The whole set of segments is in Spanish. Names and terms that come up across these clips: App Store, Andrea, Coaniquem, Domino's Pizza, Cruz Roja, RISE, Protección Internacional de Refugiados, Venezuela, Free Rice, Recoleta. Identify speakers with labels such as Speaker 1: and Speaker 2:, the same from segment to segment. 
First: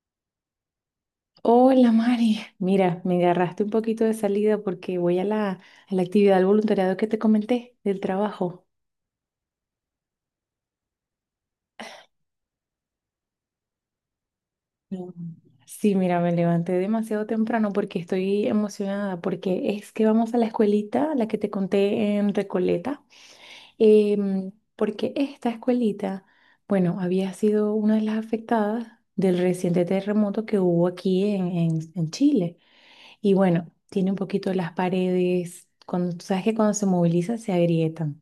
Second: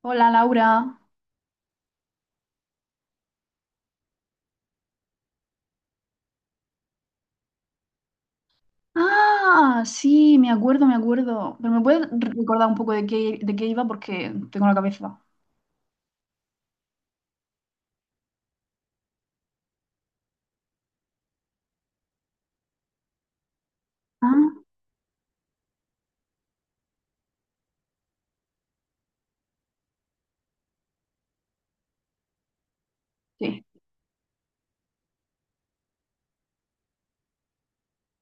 Speaker 1: Hola Laura.
Speaker 2: Hola Mari, mira, me agarraste un poquito de salida porque voy a la actividad del voluntariado que te comenté del trabajo.
Speaker 1: Ah, sí, me acuerdo, me acuerdo. Pero me puedes recordar un poco de qué iba porque tengo la
Speaker 2: No.
Speaker 1: cabeza.
Speaker 2: Sí, mira, me levanté demasiado temprano porque estoy emocionada porque es que vamos a la escuelita, la que te conté en Recoleta,
Speaker 1: Ah,
Speaker 2: porque esta escuelita, bueno, había sido una de las afectadas del reciente terremoto que hubo aquí en Chile. Y
Speaker 1: sí.
Speaker 2: bueno, tiene un poquito las paredes, cuando, tú sabes que cuando se moviliza se agrietan.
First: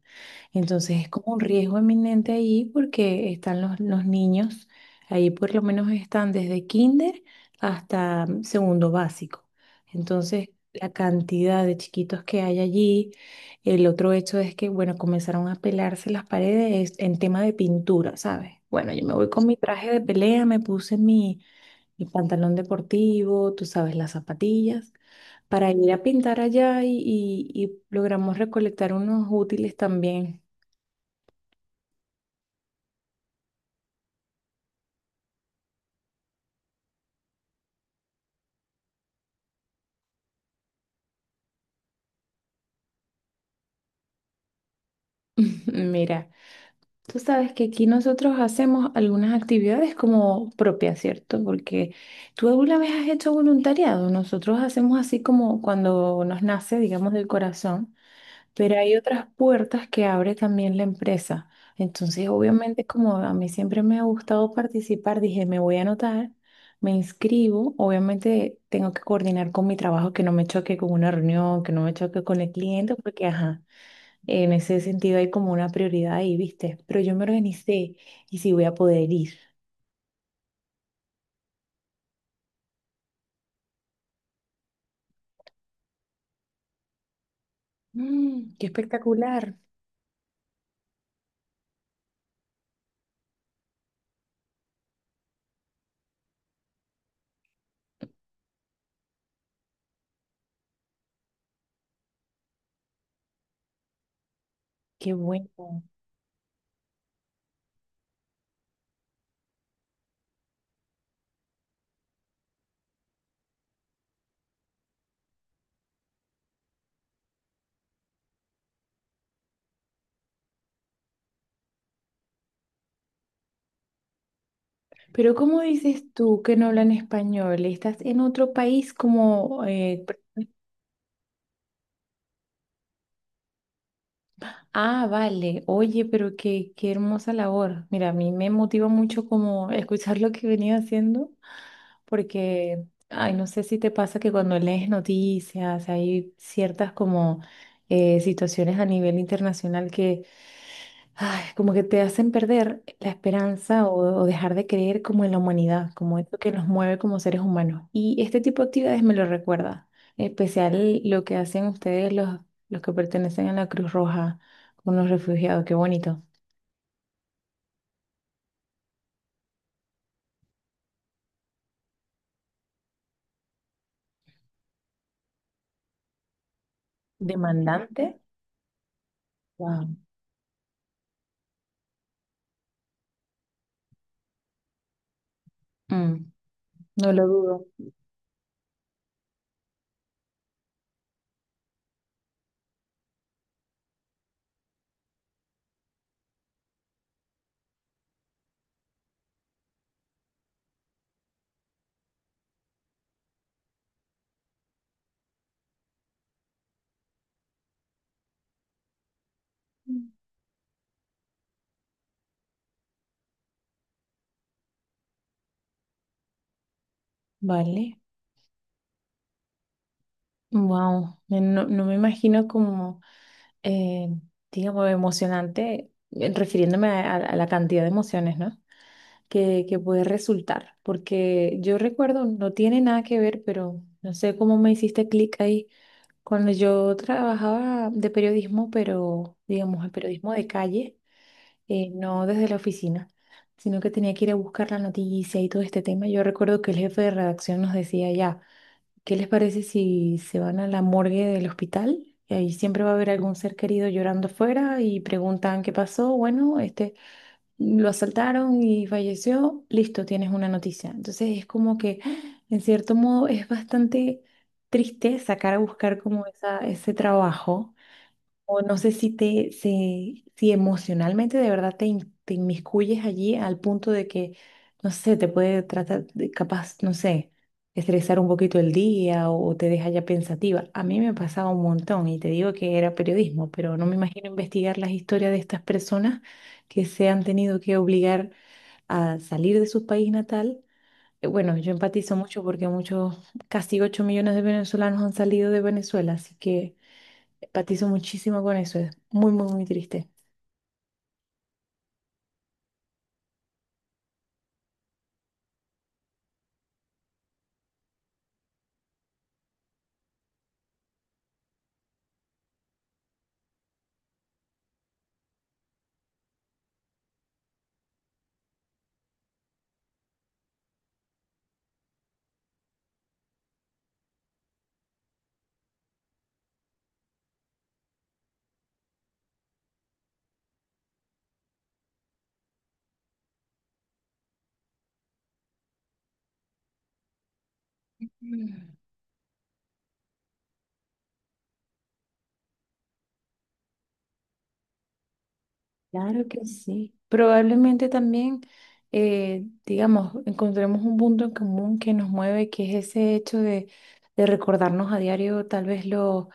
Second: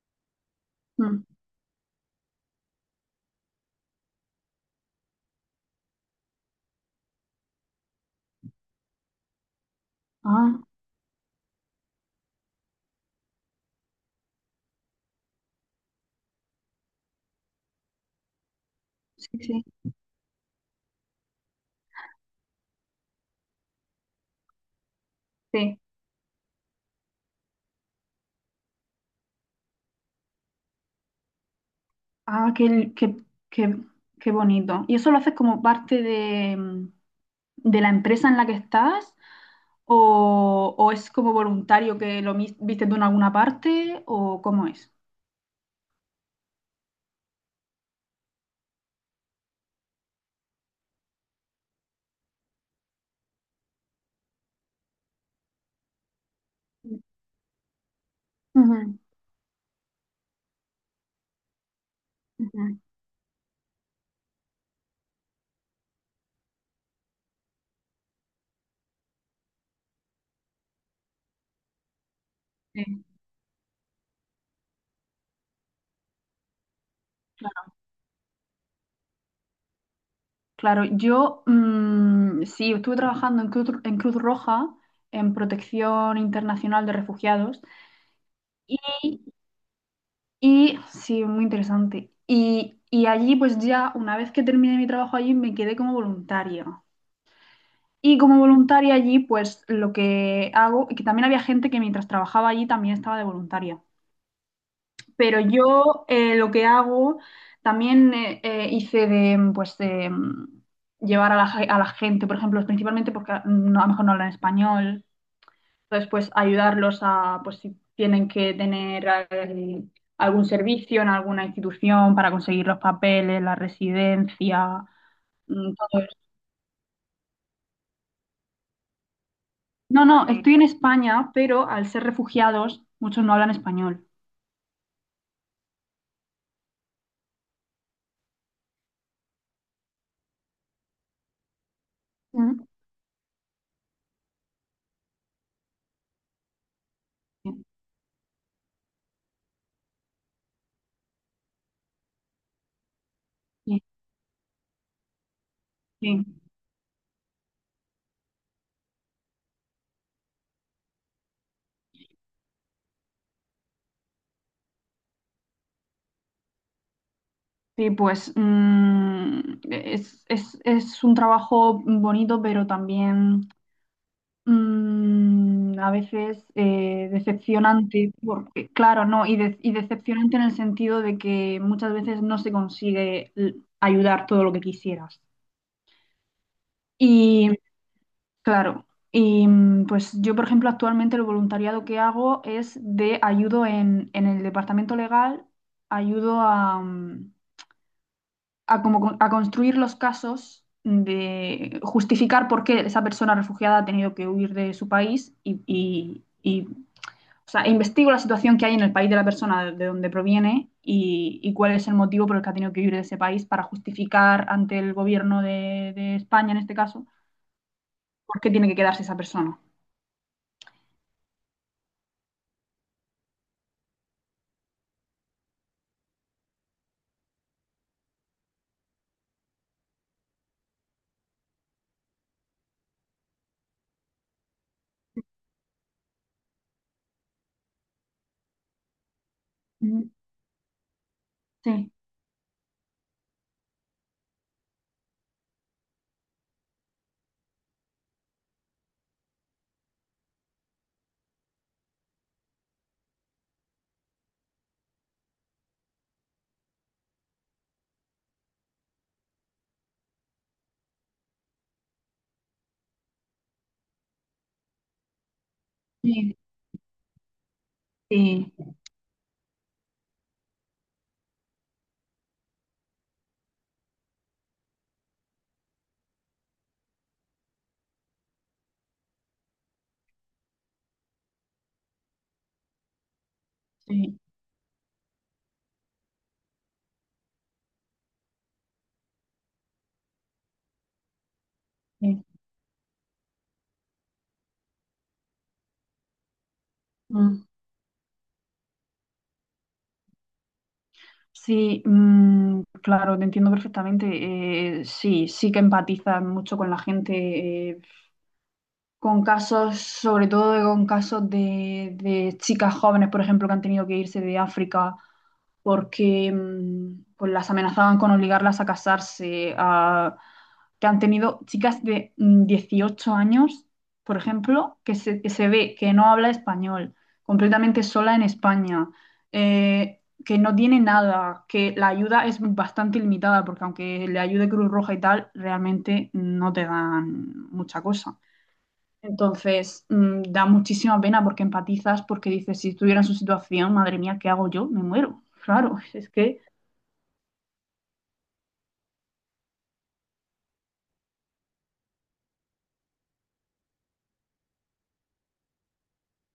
Speaker 2: Entonces es
Speaker 1: Mm.
Speaker 2: como un riesgo eminente ahí porque están los niños, ahí por lo menos están desde kinder hasta segundo básico. Entonces
Speaker 1: Ah,
Speaker 2: la cantidad de chiquitos que hay allí, el otro hecho es que, bueno, comenzaron a pelarse las paredes en tema de pintura, ¿sabes? Bueno, yo me
Speaker 1: sí,
Speaker 2: voy con mi
Speaker 1: sí,
Speaker 2: traje de pelea, me puse mi, mi pantalón deportivo, tú sabes, las zapatillas para
Speaker 1: sí.
Speaker 2: ir a pintar allá y logramos recolectar unos útiles también.
Speaker 1: Ah, qué, qué, qué, qué bonito. ¿Y eso lo haces como parte de, de la empresa en la que estás? O es como voluntario que viste tú en alguna parte? ¿O cómo es?
Speaker 2: Mira, tú sabes que aquí nosotros hacemos algunas actividades como propias, ¿cierto? Porque tú alguna vez has hecho voluntariado. Nosotros hacemos así como cuando nos nace,
Speaker 1: Ujú,
Speaker 2: digamos, del corazón. Pero hay otras puertas que abre también la empresa. Entonces,
Speaker 1: ujú,
Speaker 2: obviamente, como a mí siempre me ha gustado participar, dije, me voy a anotar, me inscribo. Obviamente, tengo que coordinar con mi trabajo, que no me choque con una reunión, que no me choque con el cliente,
Speaker 1: sí,
Speaker 2: porque, ajá, en ese sentido hay como una prioridad ahí, ¿viste? Pero yo me
Speaker 1: claro.
Speaker 2: organicé y sí voy a poder ir.
Speaker 1: Claro, yo sí, estuve trabajando en Cruz Roja, en Protección Internacional de Refugiados,
Speaker 2: Mm, qué
Speaker 1: y,
Speaker 2: espectacular,
Speaker 1: y sí, muy interesante. Y allí, pues ya, una vez que terminé mi trabajo allí, me quedé como voluntaria. Y como voluntaria allí, pues lo que hago, y que también había gente que mientras trabajaba allí también estaba de voluntaria.
Speaker 2: qué
Speaker 1: Pero
Speaker 2: bueno.
Speaker 1: yo lo que hago también hice de, pues, de llevar a la, a la gente, por ejemplo, principalmente porque no, a lo mejor no hablan español, entonces pues ayudarlos a, pues si tienen que tener algún servicio en alguna institución para conseguir los papeles, la residencia,
Speaker 2: Pero ¿cómo
Speaker 1: mm, todo
Speaker 2: dices
Speaker 1: eso.
Speaker 2: tú que no hablan español? ¿Estás en otro país como
Speaker 1: No, no, estoy en España, pero al ser refugiados, muchos no hablan español.
Speaker 2: Ah, vale. Oye, pero qué, qué hermosa labor. Mira, a mí me motiva mucho como escuchar lo que venía haciendo,
Speaker 1: Mm.
Speaker 2: porque, ay, no sé si te pasa que cuando lees noticias hay ciertas como situaciones a nivel internacional ay, como que te hacen perder la
Speaker 1: Sí,
Speaker 2: esperanza o dejar de creer como en la humanidad, como
Speaker 1: sí.
Speaker 2: esto que nos mueve como seres humanos. Y este tipo de actividades me lo recuerda, en especial lo que hacen ustedes los que pertenecen a la Cruz Roja con los refugiados, qué bonito.
Speaker 1: Sí, pues es, es un trabajo bonito, pero también a veces
Speaker 2: Demandante,
Speaker 1: decepcionante, porque, claro, no, y, y
Speaker 2: wow.
Speaker 1: decepcionante en el sentido de que muchas veces no se consigue ayudar todo lo que quisieras.
Speaker 2: Mm, no lo
Speaker 1: Y
Speaker 2: dudo.
Speaker 1: claro, y pues yo, por ejemplo, actualmente el voluntariado que hago es de ayudo en el departamento legal, ayudo a, como, a construir los casos de justificar por qué esa persona refugiada ha tenido que huir de su país y, o sea, investigo la situación que hay en el país de la persona de donde proviene y cuál es el motivo por el que ha tenido que huir de ese país para justificar ante el gobierno de España, en este caso,
Speaker 2: Vale,
Speaker 1: por qué tiene que quedarse esa persona.
Speaker 2: wow, no, no me imagino como, eh, digamos, emocionante, refiriéndome a la cantidad de emociones, no que, que puede resultar, porque yo recuerdo, no tiene nada que ver, pero no sé cómo me hiciste clic ahí, cuando yo trabajaba de periodismo, pero digamos el
Speaker 1: Ujú.
Speaker 2: periodismo de calle,
Speaker 1: Sí,
Speaker 2: no desde la oficina, sino que tenía que ir a buscar la noticia y todo este tema, yo recuerdo que el jefe de redacción nos decía ya, ¿qué les parece si se van a la morgue del hospital? Y ahí siempre va a haber algún ser querido llorando afuera y preguntan qué pasó. Bueno, este lo asaltaron y falleció, listo, tienes una noticia. Entonces es como que, en cierto modo, es bastante triste sacar a buscar como
Speaker 1: sí,
Speaker 2: esa, ese trabajo
Speaker 1: sí,
Speaker 2: o no sé si si emocionalmente de verdad te inmiscuyes allí al punto de que, no sé, te puede tratar de capaz, no sé, estresar un poquito el día o te deja ya pensativa. A mí me pasaba un montón y te digo que era periodismo, pero no me
Speaker 1: sí,
Speaker 2: imagino investigar las historias de estas personas que se han tenido que obligar a salir de su país natal. Bueno, yo empatizo
Speaker 1: sí.
Speaker 2: mucho porque muchos, casi 8 millones de venezolanos han salido de Venezuela, así que...
Speaker 1: Mm.
Speaker 2: Patizo muchísimo con eso, es muy, muy, muy triste.
Speaker 1: Sí, claro, te entiendo perfectamente. Sí, sí que empatizas mucho con la gente con casos, sobre todo con casos de chicas jóvenes, por ejemplo, que han tenido que irse de África porque pues las amenazaban con obligarlas a casarse, a- que han tenido chicas de 18 años, por ejemplo, que se ve que no habla español, completamente sola en España, que no tiene nada, que la ayuda es bastante limitada, porque aunque le ayude Cruz Roja y tal, realmente no te dan mucha cosa.
Speaker 2: Mm.
Speaker 1: Entonces, da muchísima pena porque empatizas, porque dices, si estuviera en su situación, madre mía, ¿qué hago yo? Me muero. Claro, es
Speaker 2: Claro
Speaker 1: que...
Speaker 2: que sí. Probablemente también, digamos, encontremos un punto en común que nos mueve, que es ese hecho de recordarnos a diario, tal vez lo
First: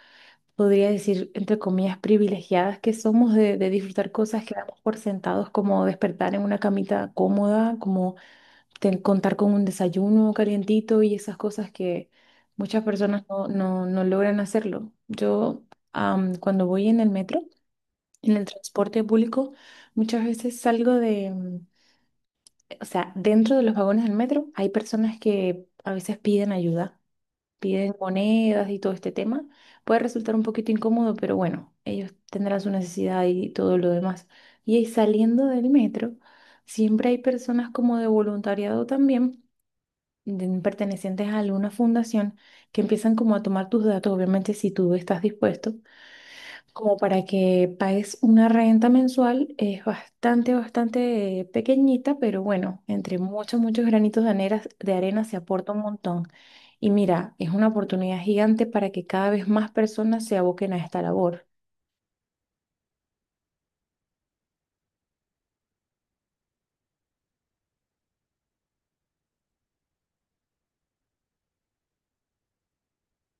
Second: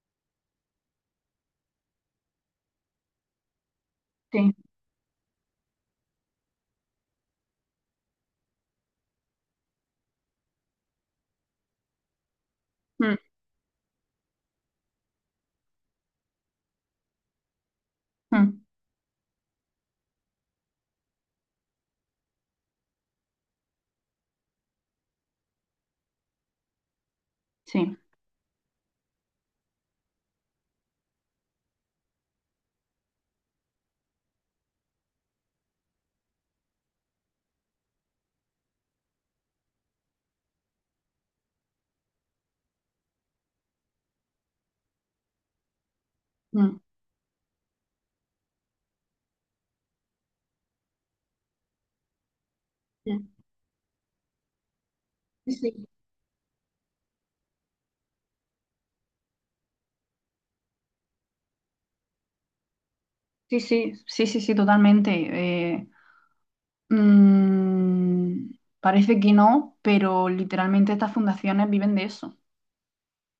Speaker 2: podría decir, entre comillas, privilegiadas que somos de disfrutar cosas
Speaker 1: Sí,
Speaker 2: que damos por sentados, como despertar en una camita cómoda, como contar con un desayuno calientito y esas cosas que muchas
Speaker 1: mm,
Speaker 2: personas no logran hacerlo. Yo, cuando voy en el metro, en el
Speaker 1: mm,
Speaker 2: transporte público, muchas veces salgo de, o sea, dentro de los vagones del metro hay personas que a veces piden ayuda, piden
Speaker 1: sí,
Speaker 2: monedas y todo este tema. Puede resultar un poquito incómodo, pero bueno, ellos tendrán su necesidad y todo lo demás. Y ahí saliendo del metro, siempre hay personas como de voluntariado también pertenecientes a alguna fundación que empiezan como a tomar tus datos, obviamente si tú estás dispuesto,
Speaker 1: mm,
Speaker 2: como para que pagues una renta mensual, es bastante, bastante pequeñita, pero bueno, entre
Speaker 1: sí,
Speaker 2: muchos, muchos granitos de arena se aporta un
Speaker 1: sí,
Speaker 2: montón. Y mira, es una oportunidad gigante para que cada vez más personas se aboquen a esta labor.
Speaker 1: sí, sí, sí, sí, sí, totalmente. Eh, mm, parece que no, pero literalmente estas fundaciones viven de eso.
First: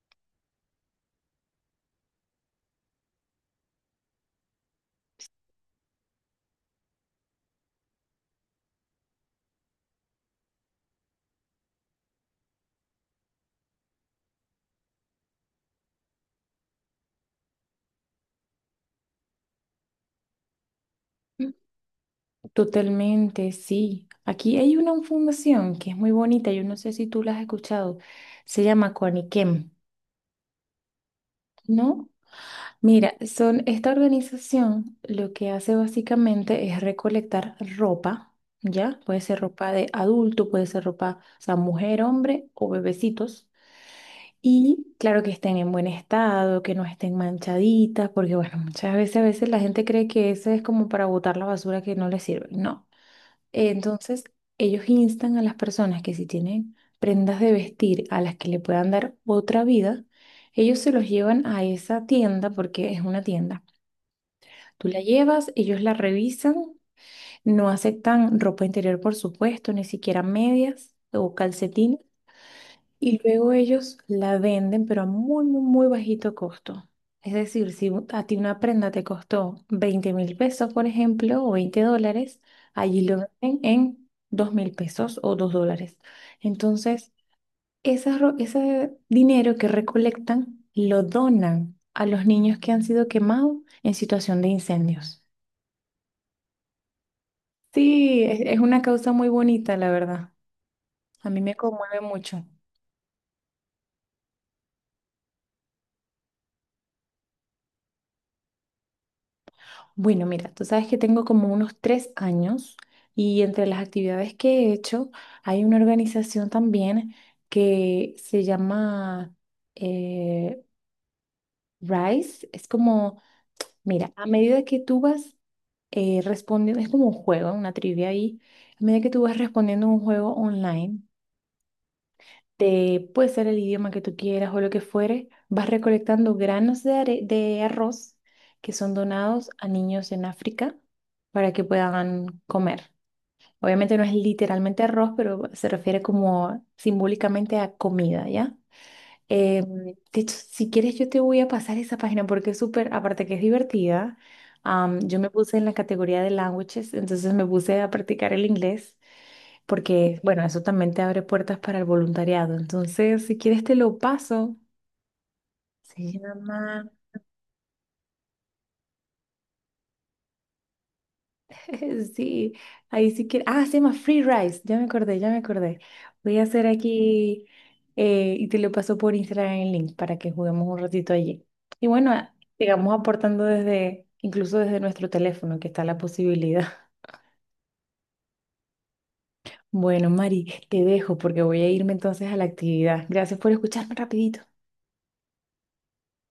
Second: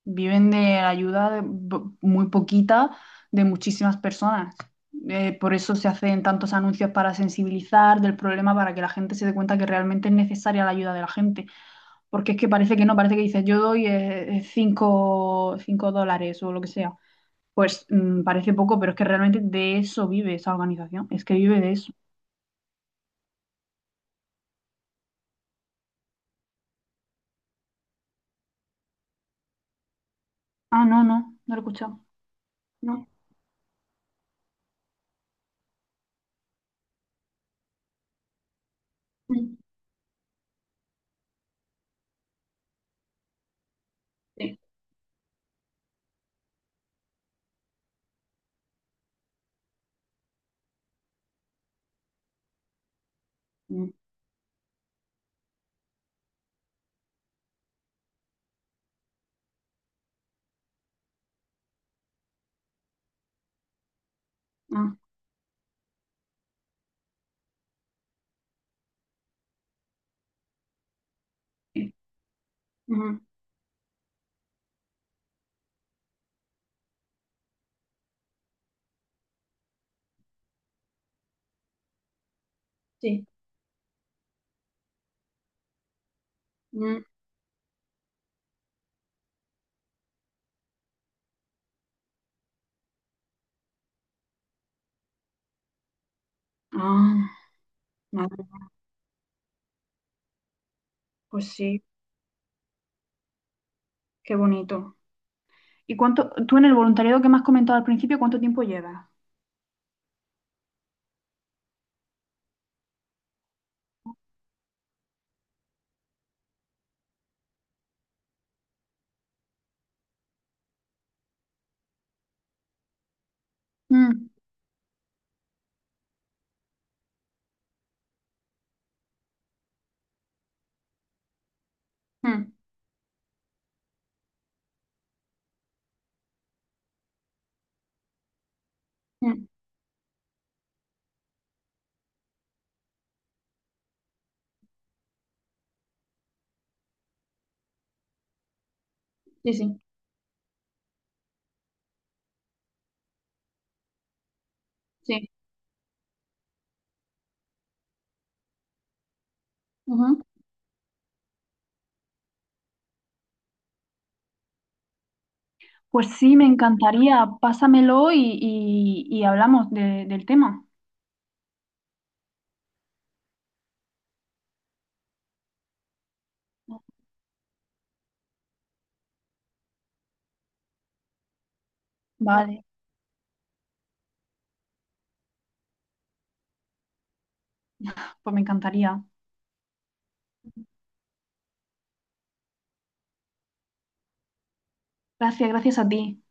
Speaker 1: Viven de ayuda de muy poquita de muchísimas personas. Por eso se hacen tantos anuncios para sensibilizar del problema, para que la gente se dé cuenta que realmente es necesaria la ayuda de la gente. Porque es que parece que no, parece que dices, yo doy cinco, $5 o lo que sea. Pues parece poco, pero es que realmente de eso vive esa organización. Es que
Speaker 2: Mm.
Speaker 1: vive de eso.
Speaker 2: Totalmente, sí. Aquí hay una fundación que es muy bonita, yo no sé si tú la has escuchado, se llama Coaniquem,
Speaker 1: Ah, no, no, no lo he escuchado.
Speaker 2: ¿no?
Speaker 1: No.
Speaker 2: Mira, son esta organización lo que hace básicamente es recolectar ropa, ¿ya? Puede ser
Speaker 1: Mm,
Speaker 2: ropa de adulto, puede ser ropa, o sea, mujer, hombre o bebecitos.
Speaker 1: sí.
Speaker 2: Y claro que estén en buen estado, que no estén manchaditas, porque bueno, muchas veces a veces la gente cree que eso es como para botar la basura que no les sirve. No.
Speaker 1: Mm,
Speaker 2: Entonces, ellos instan a las personas que si tienen prendas de vestir a las que le puedan dar otra vida, ellos se los llevan a esa tienda porque es una tienda Tú
Speaker 1: ah,
Speaker 2: la llevas, ellos la revisan, no aceptan ropa interior, por supuesto, ni siquiera medias o
Speaker 1: sí.
Speaker 2: calcetines, y
Speaker 1: Ujú,
Speaker 2: luego ellos la venden, pero a muy, muy, muy bajito costo. Es decir, si a ti una prenda te costó 20.000 pesos, por ejemplo, o 20 dólares, allí
Speaker 1: sí.
Speaker 2: lo venden en 2.000 pesos o 2 dólares.
Speaker 1: Mm,
Speaker 2: Entonces, ese dinero que recolectan lo donan a los niños que han sido quemados en situación de incendios.
Speaker 1: ah,
Speaker 2: Sí,
Speaker 1: vale,
Speaker 2: es una causa muy bonita, la verdad. A mí
Speaker 1: pues
Speaker 2: me
Speaker 1: sí.
Speaker 2: conmueve mucho.
Speaker 1: Qué bonito. ¿Y cuánto, tú en el voluntariado que me has comentado al principio, cuánto tiempo llevas?
Speaker 2: Bueno, mira, tú sabes que tengo como unos 3 años y entre las actividades que he hecho hay una organización también que se llama eh, RISE. Es como, mira, a
Speaker 1: Mm,
Speaker 2: medida que tú vas respondiendo, es como un juego, una trivia ahí, a medida que tú vas respondiendo un juego online.
Speaker 1: mm,
Speaker 2: De, puede ser el idioma que tú quieras o lo que fuere, vas recolectando granos de, de arroz que son
Speaker 1: mm.
Speaker 2: donados a niños en África para que puedan comer. Obviamente no es literalmente arroz, pero se refiere como simbólicamente a comida, ¿ya?
Speaker 1: Sí, sí,
Speaker 2: De hecho, si quieres yo te voy a pasar esa página porque es súper, aparte que es divertida, yo
Speaker 1: sí.
Speaker 2: me puse en la categoría de languages, entonces me puse a practicar el inglés
Speaker 1: Ujú.
Speaker 2: porque, bueno, eso también te abre puertas para el voluntariado. Entonces, si quieres, te lo paso. Se
Speaker 1: Pues sí, me
Speaker 2: llama,
Speaker 1: encantaría. Pásamelo y, y hablamos del tema.
Speaker 2: sí, ahí si quieres. Ah, se llama Free Rice. Ya me acordé, ya me acordé. Voy a hacer aquí y te lo paso por Instagram el link para que juguemos un ratito allí. Y bueno,
Speaker 1: Vale,
Speaker 2: sigamos aportando desde, incluso desde nuestro teléfono, que está la posibilidad.
Speaker 1: pues me encantaría.
Speaker 2: Bueno, Mari, te dejo porque voy a irme entonces a la actividad. Gracias por escucharme rapidito.
Speaker 1: Gracias, gracias a ti.